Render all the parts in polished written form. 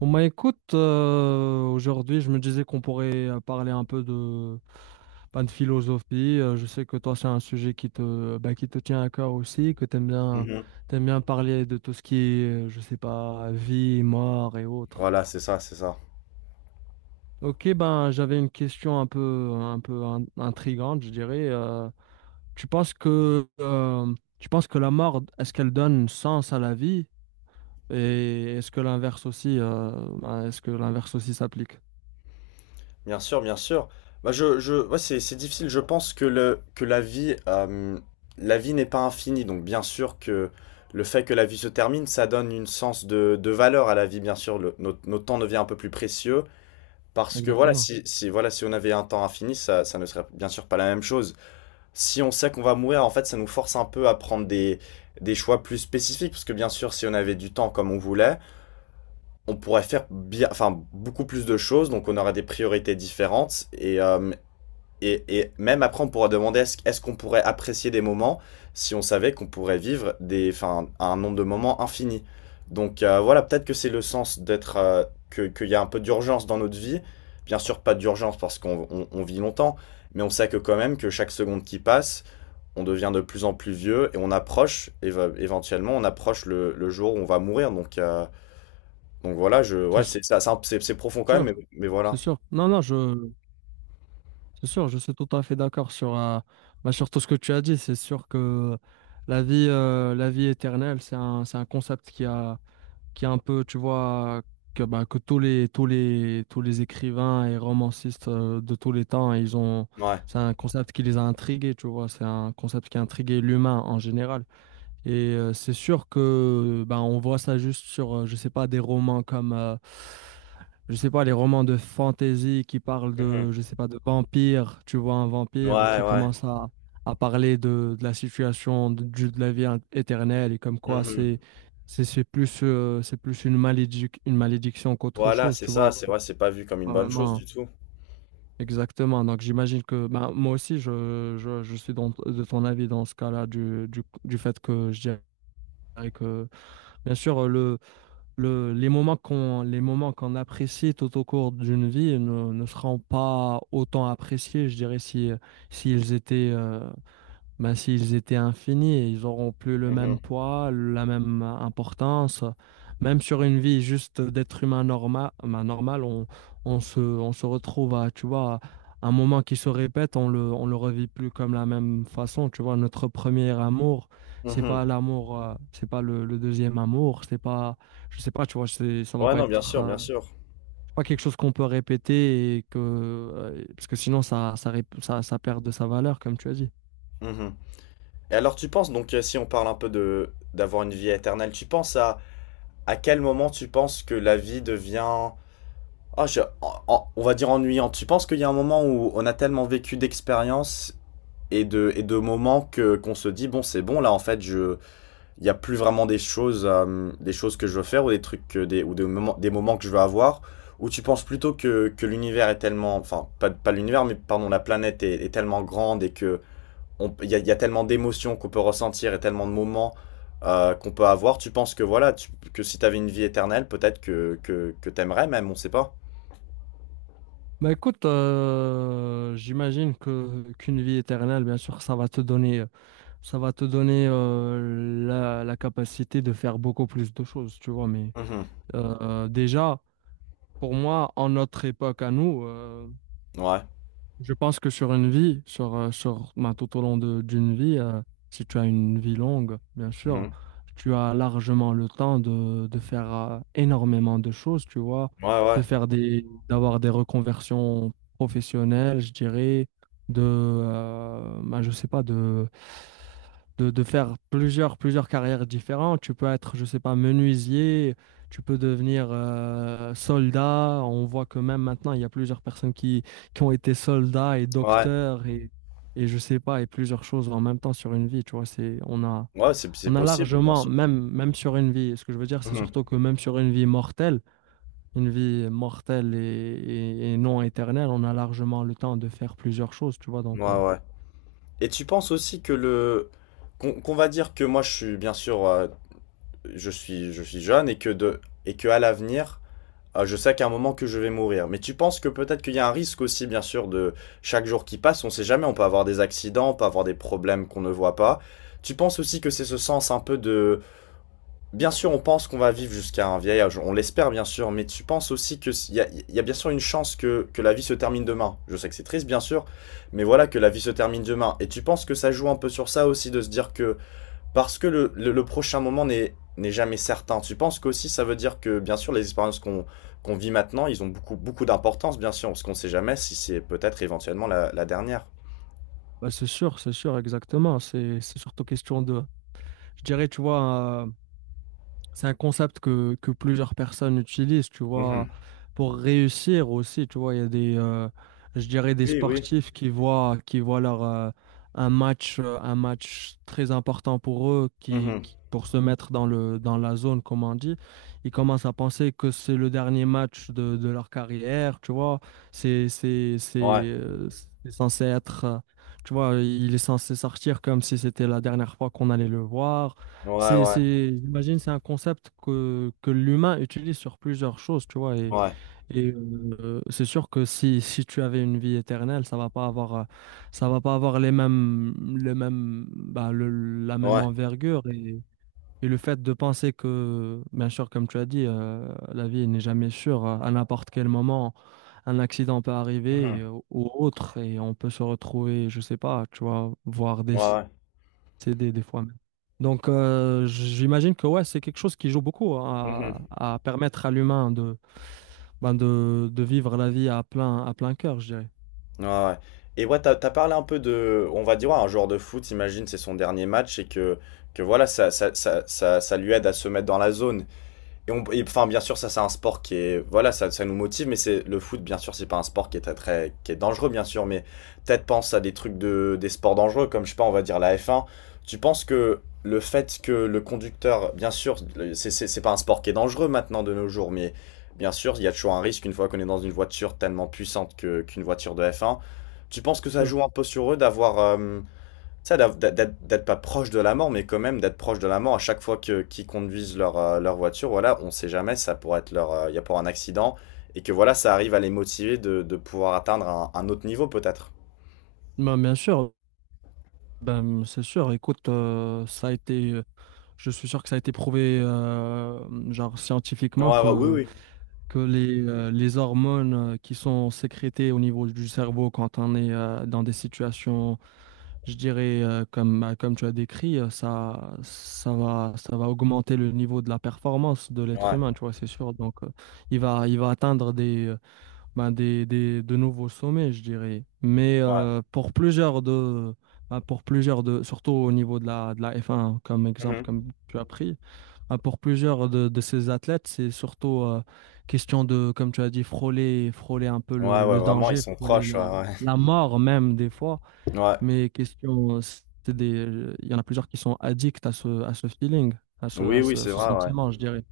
Bon bah écoute, aujourd'hui je me disais qu'on pourrait parler un peu de, bah, de philosophie. Je sais que toi c'est un sujet qui te, bah, qui te tient à cœur aussi, que Mhm. t'aimes bien parler de tout ce qui est, je sais pas, vie, mort et autres. Voilà, c'est ça, c'est ça. Ok, ben j'avais une question un peu, intrigante, je dirais. Tu penses que, tu penses que la mort, est-ce qu'elle donne sens à la vie? Et est-ce que l'inverse aussi, ben, est-ce que l'inverse aussi s'applique? Bien sûr, bien sûr. Bah, je, ouais, c'est difficile. Je pense que la vie n'est pas infinie. Donc, bien sûr que le fait que la vie se termine, ça donne une sens de valeur à la vie. Bien sûr, notre temps devient un peu plus précieux parce que voilà, Exactement. si, si, voilà, si on avait un temps infini, ça ne serait bien sûr pas la même chose. Si on sait qu'on va mourir, en fait, ça nous force un peu à prendre des choix plus spécifiques parce que bien sûr, si on avait du temps comme on voulait, on pourrait faire enfin, beaucoup plus de choses, donc on aura des priorités différentes. Et même après, on pourra demander est-ce qu'on pourrait apprécier des moments si on savait qu'on pourrait vivre enfin, un nombre de moments infini. Donc voilà, peut-être que c'est le sens d'être, qu'il y a un peu d'urgence dans notre vie. Bien sûr, pas d'urgence parce qu'on vit longtemps, mais on sait que quand même que chaque seconde qui passe, on devient de plus en plus vieux et on approche, éventuellement, on approche le jour où on va mourir. Donc voilà, ouais, C'est c'est ça, c'est profond quand même, sûr. mais C'est voilà. sûr. Non, non, je, c'est sûr, je suis tout à fait d'accord sur, bah, sur tout ce que tu as dit. C'est sûr que la vie éternelle, c'est un concept qui a, qui est un peu, tu vois, que, bah, que tous les écrivains et romancistes de tous les temps, ils ont, Ouais. c'est un concept qui les a intrigués, tu vois, c'est un concept qui a intrigué l'humain en général. Et c'est sûr que ben, on voit ça juste sur, je sais pas, des romans comme, je sais pas, les romans de fantasy qui parlent Mhm. de, je sais pas, de vampires. Tu vois un vampire Ouais, qui ouais. commence à parler de la situation de, de la éternelle et comme quoi Mhm. C'est plus une une malédiction qu'autre Voilà, chose. c'est Tu ça, vois, c'est ouais, c'est pas vu comme une pas bonne chose vraiment. du tout. Exactement. Donc j'imagine que ben, moi aussi je suis de ton avis dans ce cas-là du fait que je dirais que bien sûr, le, les moments qu'on apprécie tout au cours d'une vie ne, ne seront pas autant appréciés, je dirais, si, s'ils étaient, ben, s'ils étaient infinis, ils auront plus le Mhm. même poids, la même importance. Même sur une vie juste d'être humain normal, normal on se retrouve à, tu vois, un moment qui se répète, on le revit plus comme la même façon. Tu vois, notre premier amour, c'est pas Mhm. l'amour, c'est pas le, le deuxième amour, c'est pas, je sais pas, tu vois, c'est, ça va Ouais, pas non, bien être, sûr, bien sûr. c'est pas quelque chose qu'on peut répéter et que, parce que sinon ça, ça, ça perd de sa valeur, comme tu as dit. Mhm. Et alors, tu penses, donc, si on parle un peu de d'avoir une vie éternelle, tu penses à quel moment tu penses que la vie devient, on va dire ennuyante. Tu penses qu'il y a un moment où on a tellement vécu d'expériences et de moments que qu'on se dit bon, c'est bon là, en fait, je il n'y a plus vraiment des choses que je veux faire ou des trucs, ou des moments que je veux avoir, où tu penses plutôt que l'univers est tellement, enfin, pas l'univers, mais pardon, la planète est tellement grande et que il y a tellement d'émotions qu'on peut ressentir et tellement de moments qu'on peut avoir. Tu penses que voilà, que si t'avais une vie éternelle, peut-être que t'aimerais même, on sait pas. Bah écoute, j'imagine que qu'une vie éternelle, bien sûr, ça va te donner, ça va te donner la, la capacité de faire beaucoup plus de choses, tu vois. Mais Mhm. Déjà, pour moi, en notre époque à nous, Ouais. je pense que sur une vie, sur, sur, ben, tout au d'une vie, si tu as une vie longue, bien sûr, Mhm. tu as largement le temps de faire énormément de choses, tu vois, Ouais, ouais. de faire des, d'avoir des reconversions professionnelles, je dirais, de, ben, je sais pas, de, de faire plusieurs, plusieurs carrières différentes. Tu peux être, je sais pas, menuisier, tu peux devenir soldat. On voit que même maintenant, il y a plusieurs personnes qui ont été soldats et Ouais. docteurs et je sais pas, et plusieurs choses en même temps sur une vie, tu vois, c'est, Ouais, c'est on a possible, bien largement, sûr. même, même sur une vie, ce que je veux dire, c'est surtout que même sur une vie mortelle et, et non éternelle, on a largement le temps de faire plusieurs choses, tu vois, Mhm. donc, Ouais, ouais. Et tu penses aussi que le qu'on qu'on va dire que moi je suis bien sûr je suis jeune et que de et que à l'avenir je sais qu'à un moment que je vais mourir. Mais tu penses que peut-être qu'il y a un risque aussi bien sûr de chaque jour qui passe, on sait jamais, on peut avoir des accidents, on peut avoir des problèmes qu'on ne voit pas. Tu penses aussi que c'est ce sens un peu de. Bien sûr, on pense qu'on va vivre jusqu'à un vieil âge, on l'espère bien sûr, mais tu penses aussi que il y a bien sûr une chance que la vie se termine demain. Je sais que c'est triste, bien sûr, mais voilà que la vie se termine demain. Et tu penses que ça joue un peu sur ça aussi, de se dire que parce que le prochain moment n'est jamais certain. Tu penses qu'aussi ça veut dire que, bien sûr, les expériences qu'on vit maintenant, ils ont beaucoup, beaucoup d'importance, bien sûr, parce qu'on ne sait jamais si c'est peut-être éventuellement la dernière. bah, c'est sûr, exactement, c'est surtout question de, je dirais, tu vois, c'est un concept que plusieurs personnes utilisent, tu vois, Mhm. pour réussir aussi, tu vois, il y a des, je dirais des Oui, oui. sportifs qui voient leur, un match très important pour eux, qui, Mhm. Pour se mettre dans le, dans la zone, comme on dit, ils commencent à penser que c'est le dernier match de leur carrière, tu vois, c'est, c'est, c'est, Ouais, euh, c'est censé être, tu vois, il est censé sortir comme si c'était la dernière fois qu'on allait le voir. ouais, ouais, C'est, j'imagine, c'est un concept que l'humain utilise sur plusieurs choses, tu vois. Ouais, Et c'est sûr que si, si tu avais une vie éternelle, ça va pas avoir, ça va pas avoir les mêmes, bah, la même ouais. envergure. Et le fait de penser que, bien sûr, comme tu as dit, la vie n'est jamais sûre. À n'importe quel moment, un accident peut arriver Mhm. Ou autre, et on peut se retrouver, je sais pas, tu vois, voir des Ouais, ouais. c'est des fois même. Donc, j'imagine que ouais, c'est quelque chose qui joue beaucoup Mhm. à permettre à l'humain de, ben de vivre la vie à plein cœur, je dirais. Ouais, ouais. Et ouais, t'as parlé un peu de, on va dire, ouais, un joueur de foot, imagine, c'est son dernier match et que voilà, ça lui aide à se mettre dans la zone. Et et, enfin, bien sûr, ça, c'est un sport qui est, voilà, ça nous motive, mais c'est le foot, bien sûr, c'est pas un sport qui est très, très, qui est dangereux, bien sûr, mais peut-être pense à des trucs des sports dangereux, comme, je sais pas, on va dire la F1. Tu penses que le fait que le conducteur, bien sûr, c'est pas un sport qui est dangereux maintenant de nos jours, mais bien sûr, il y a toujours un risque une fois qu'on est dans une voiture tellement puissante qu'une voiture de F1. Tu penses que ça Sûr. joue un peu sur eux d'avoir, ça, d'être d'être pas proche de la mort, mais quand même d'être proche de la mort à chaque fois que qu'ils conduisent leur voiture, voilà, on sait jamais, ça pourrait être il y a pour un accident, et que voilà, ça arrive à les motiver de pouvoir atteindre un autre niveau peut-être. Ben, bien sûr, ben, c'est sûr. Écoute, ça a été, je suis sûr que ça a été prouvé genre Ouais, scientifiquement ouais, oui, que oui. que les hormones qui sont sécrétées au niveau du cerveau quand on est dans des situations, je dirais, comme, comme tu as décrit, ça, ça va augmenter le niveau de la performance de l'être Ouais, humain, tu vois, c'est sûr. Donc, il va atteindre des, ben, des, de nouveaux sommets, je dirais. Mais ouais. Pour plusieurs de... ben, pour plusieurs de, surtout au niveau de la F1, comme exemple, Mhm. comme tu as pris, ah, pour plusieurs de ces athlètes, c'est surtout question de, comme tu as dit, frôler, frôler un peu Ouais, ouais, le vraiment, ils danger, sont frôler proches, ouais, la, ouais. la mort même des fois. Ouais. Mais question, c'est des, il y en a plusieurs qui sont addicts à ce feeling, Oui, à oui, ce, c'est ce vrai, ouais. sentiment, je dirais.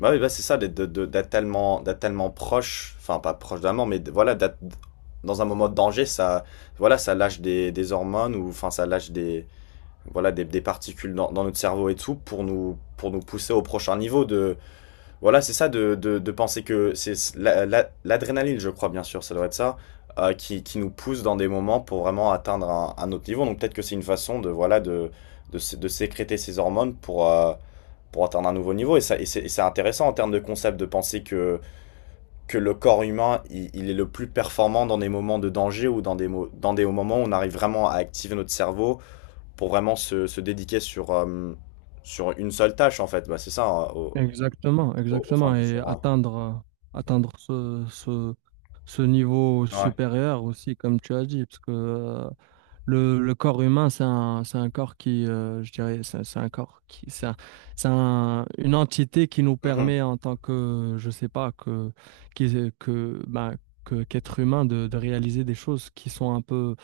Bah oui, bah c'est ça, d'être de- d'être tellement proche, enfin pas proche de la mort, mais voilà, d'être dans un moment de danger, ça, voilà, ça lâche des hormones, ou enfin ça lâche des voilà, des particules dans notre cerveau et tout pour nous pousser au prochain niveau de, voilà, c'est ça, de penser que c'est l'adrénaline, je crois, bien sûr, ça doit être ça, qui nous pousse dans des moments pour vraiment atteindre un autre niveau. Donc peut-être que c'est une façon de, voilà, de sécréter ces hormones pour atteindre un nouveau niveau. Et c'est intéressant en termes de concept de penser que le corps humain, il est le plus performant dans des moments de danger ou dans dans des moments où on arrive vraiment à activer notre cerveau pour vraiment se dédiquer sur une seule tâche, en fait. Bah, c'est ça, hein, au, Exactement, au, au fin exactement. du Et jour, hein. atteindre, atteindre ce, ce, ce niveau supérieur aussi, comme tu as dit, parce que le corps humain, c'est un corps qui, je dirais, c'est un corps qui, une entité qui nous Ouais. Mhm. permet en tant que, je sais pas, que, que, ben, que, qu'être humain de réaliser des choses qui sont un peu,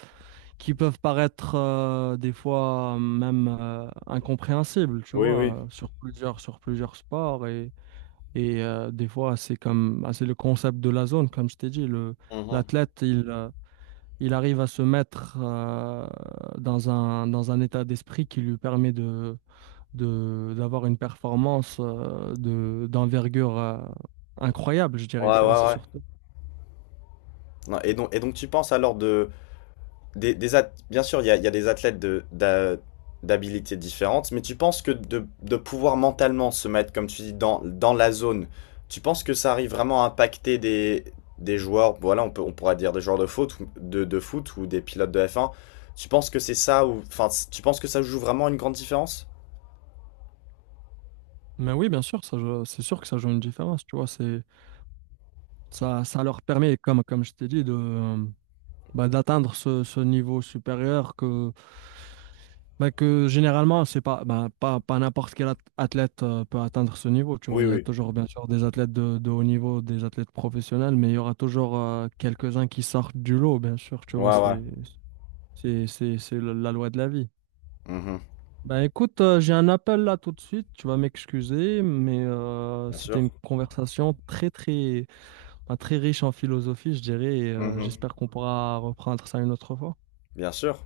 qui peuvent paraître des fois même incompréhensibles, tu Oui, oui. vois, sur plusieurs sports et des fois c'est comme, ben, c'est le concept de la zone, comme je t'ai dit, le, Mhm. l'athlète, il arrive à se mettre dans un état d'esprit qui lui permet de, d'avoir une performance de, d'envergure incroyable, je Ouais, dirais, tu vois, ouais, c'est ouais. surtout. Non, et donc, tu penses alors Bien sûr, il y a des athlètes d'habilités différentes, mais tu penses que de pouvoir mentalement se mettre, comme tu dis, dans la zone, tu penses que ça arrive vraiment à impacter des joueurs, voilà, on pourra dire des joueurs de foot, de foot ou des pilotes de F1, tu penses que c'est ça, ou, enfin, tu penses que ça joue vraiment une grande différence? Mais oui, bien sûr, ça, c'est sûr que ça joue une différence, tu vois, c'est, ça leur permet, comme, comme je t'ai dit, de, bah, d'atteindre ce, ce niveau supérieur que, bah, que généralement, c'est pas, bah, pas, pas n'importe quel athlète peut atteindre ce niveau, tu vois. Oui, Il y a oui. toujours, bien sûr, des athlètes de haut niveau, des athlètes professionnels, mais il y aura toujours quelques-uns qui sortent du lot, bien sûr, tu vois. Ouais, ouais. C'est la loi de la vie. Mhm. Bah, écoute, j'ai un appel là tout de suite, tu vas m'excuser, mais Bien c'était une sûr. conversation bah, très riche en philosophie, je dirais, et Mhm. j'espère qu'on pourra reprendre ça une autre fois. Bien sûr.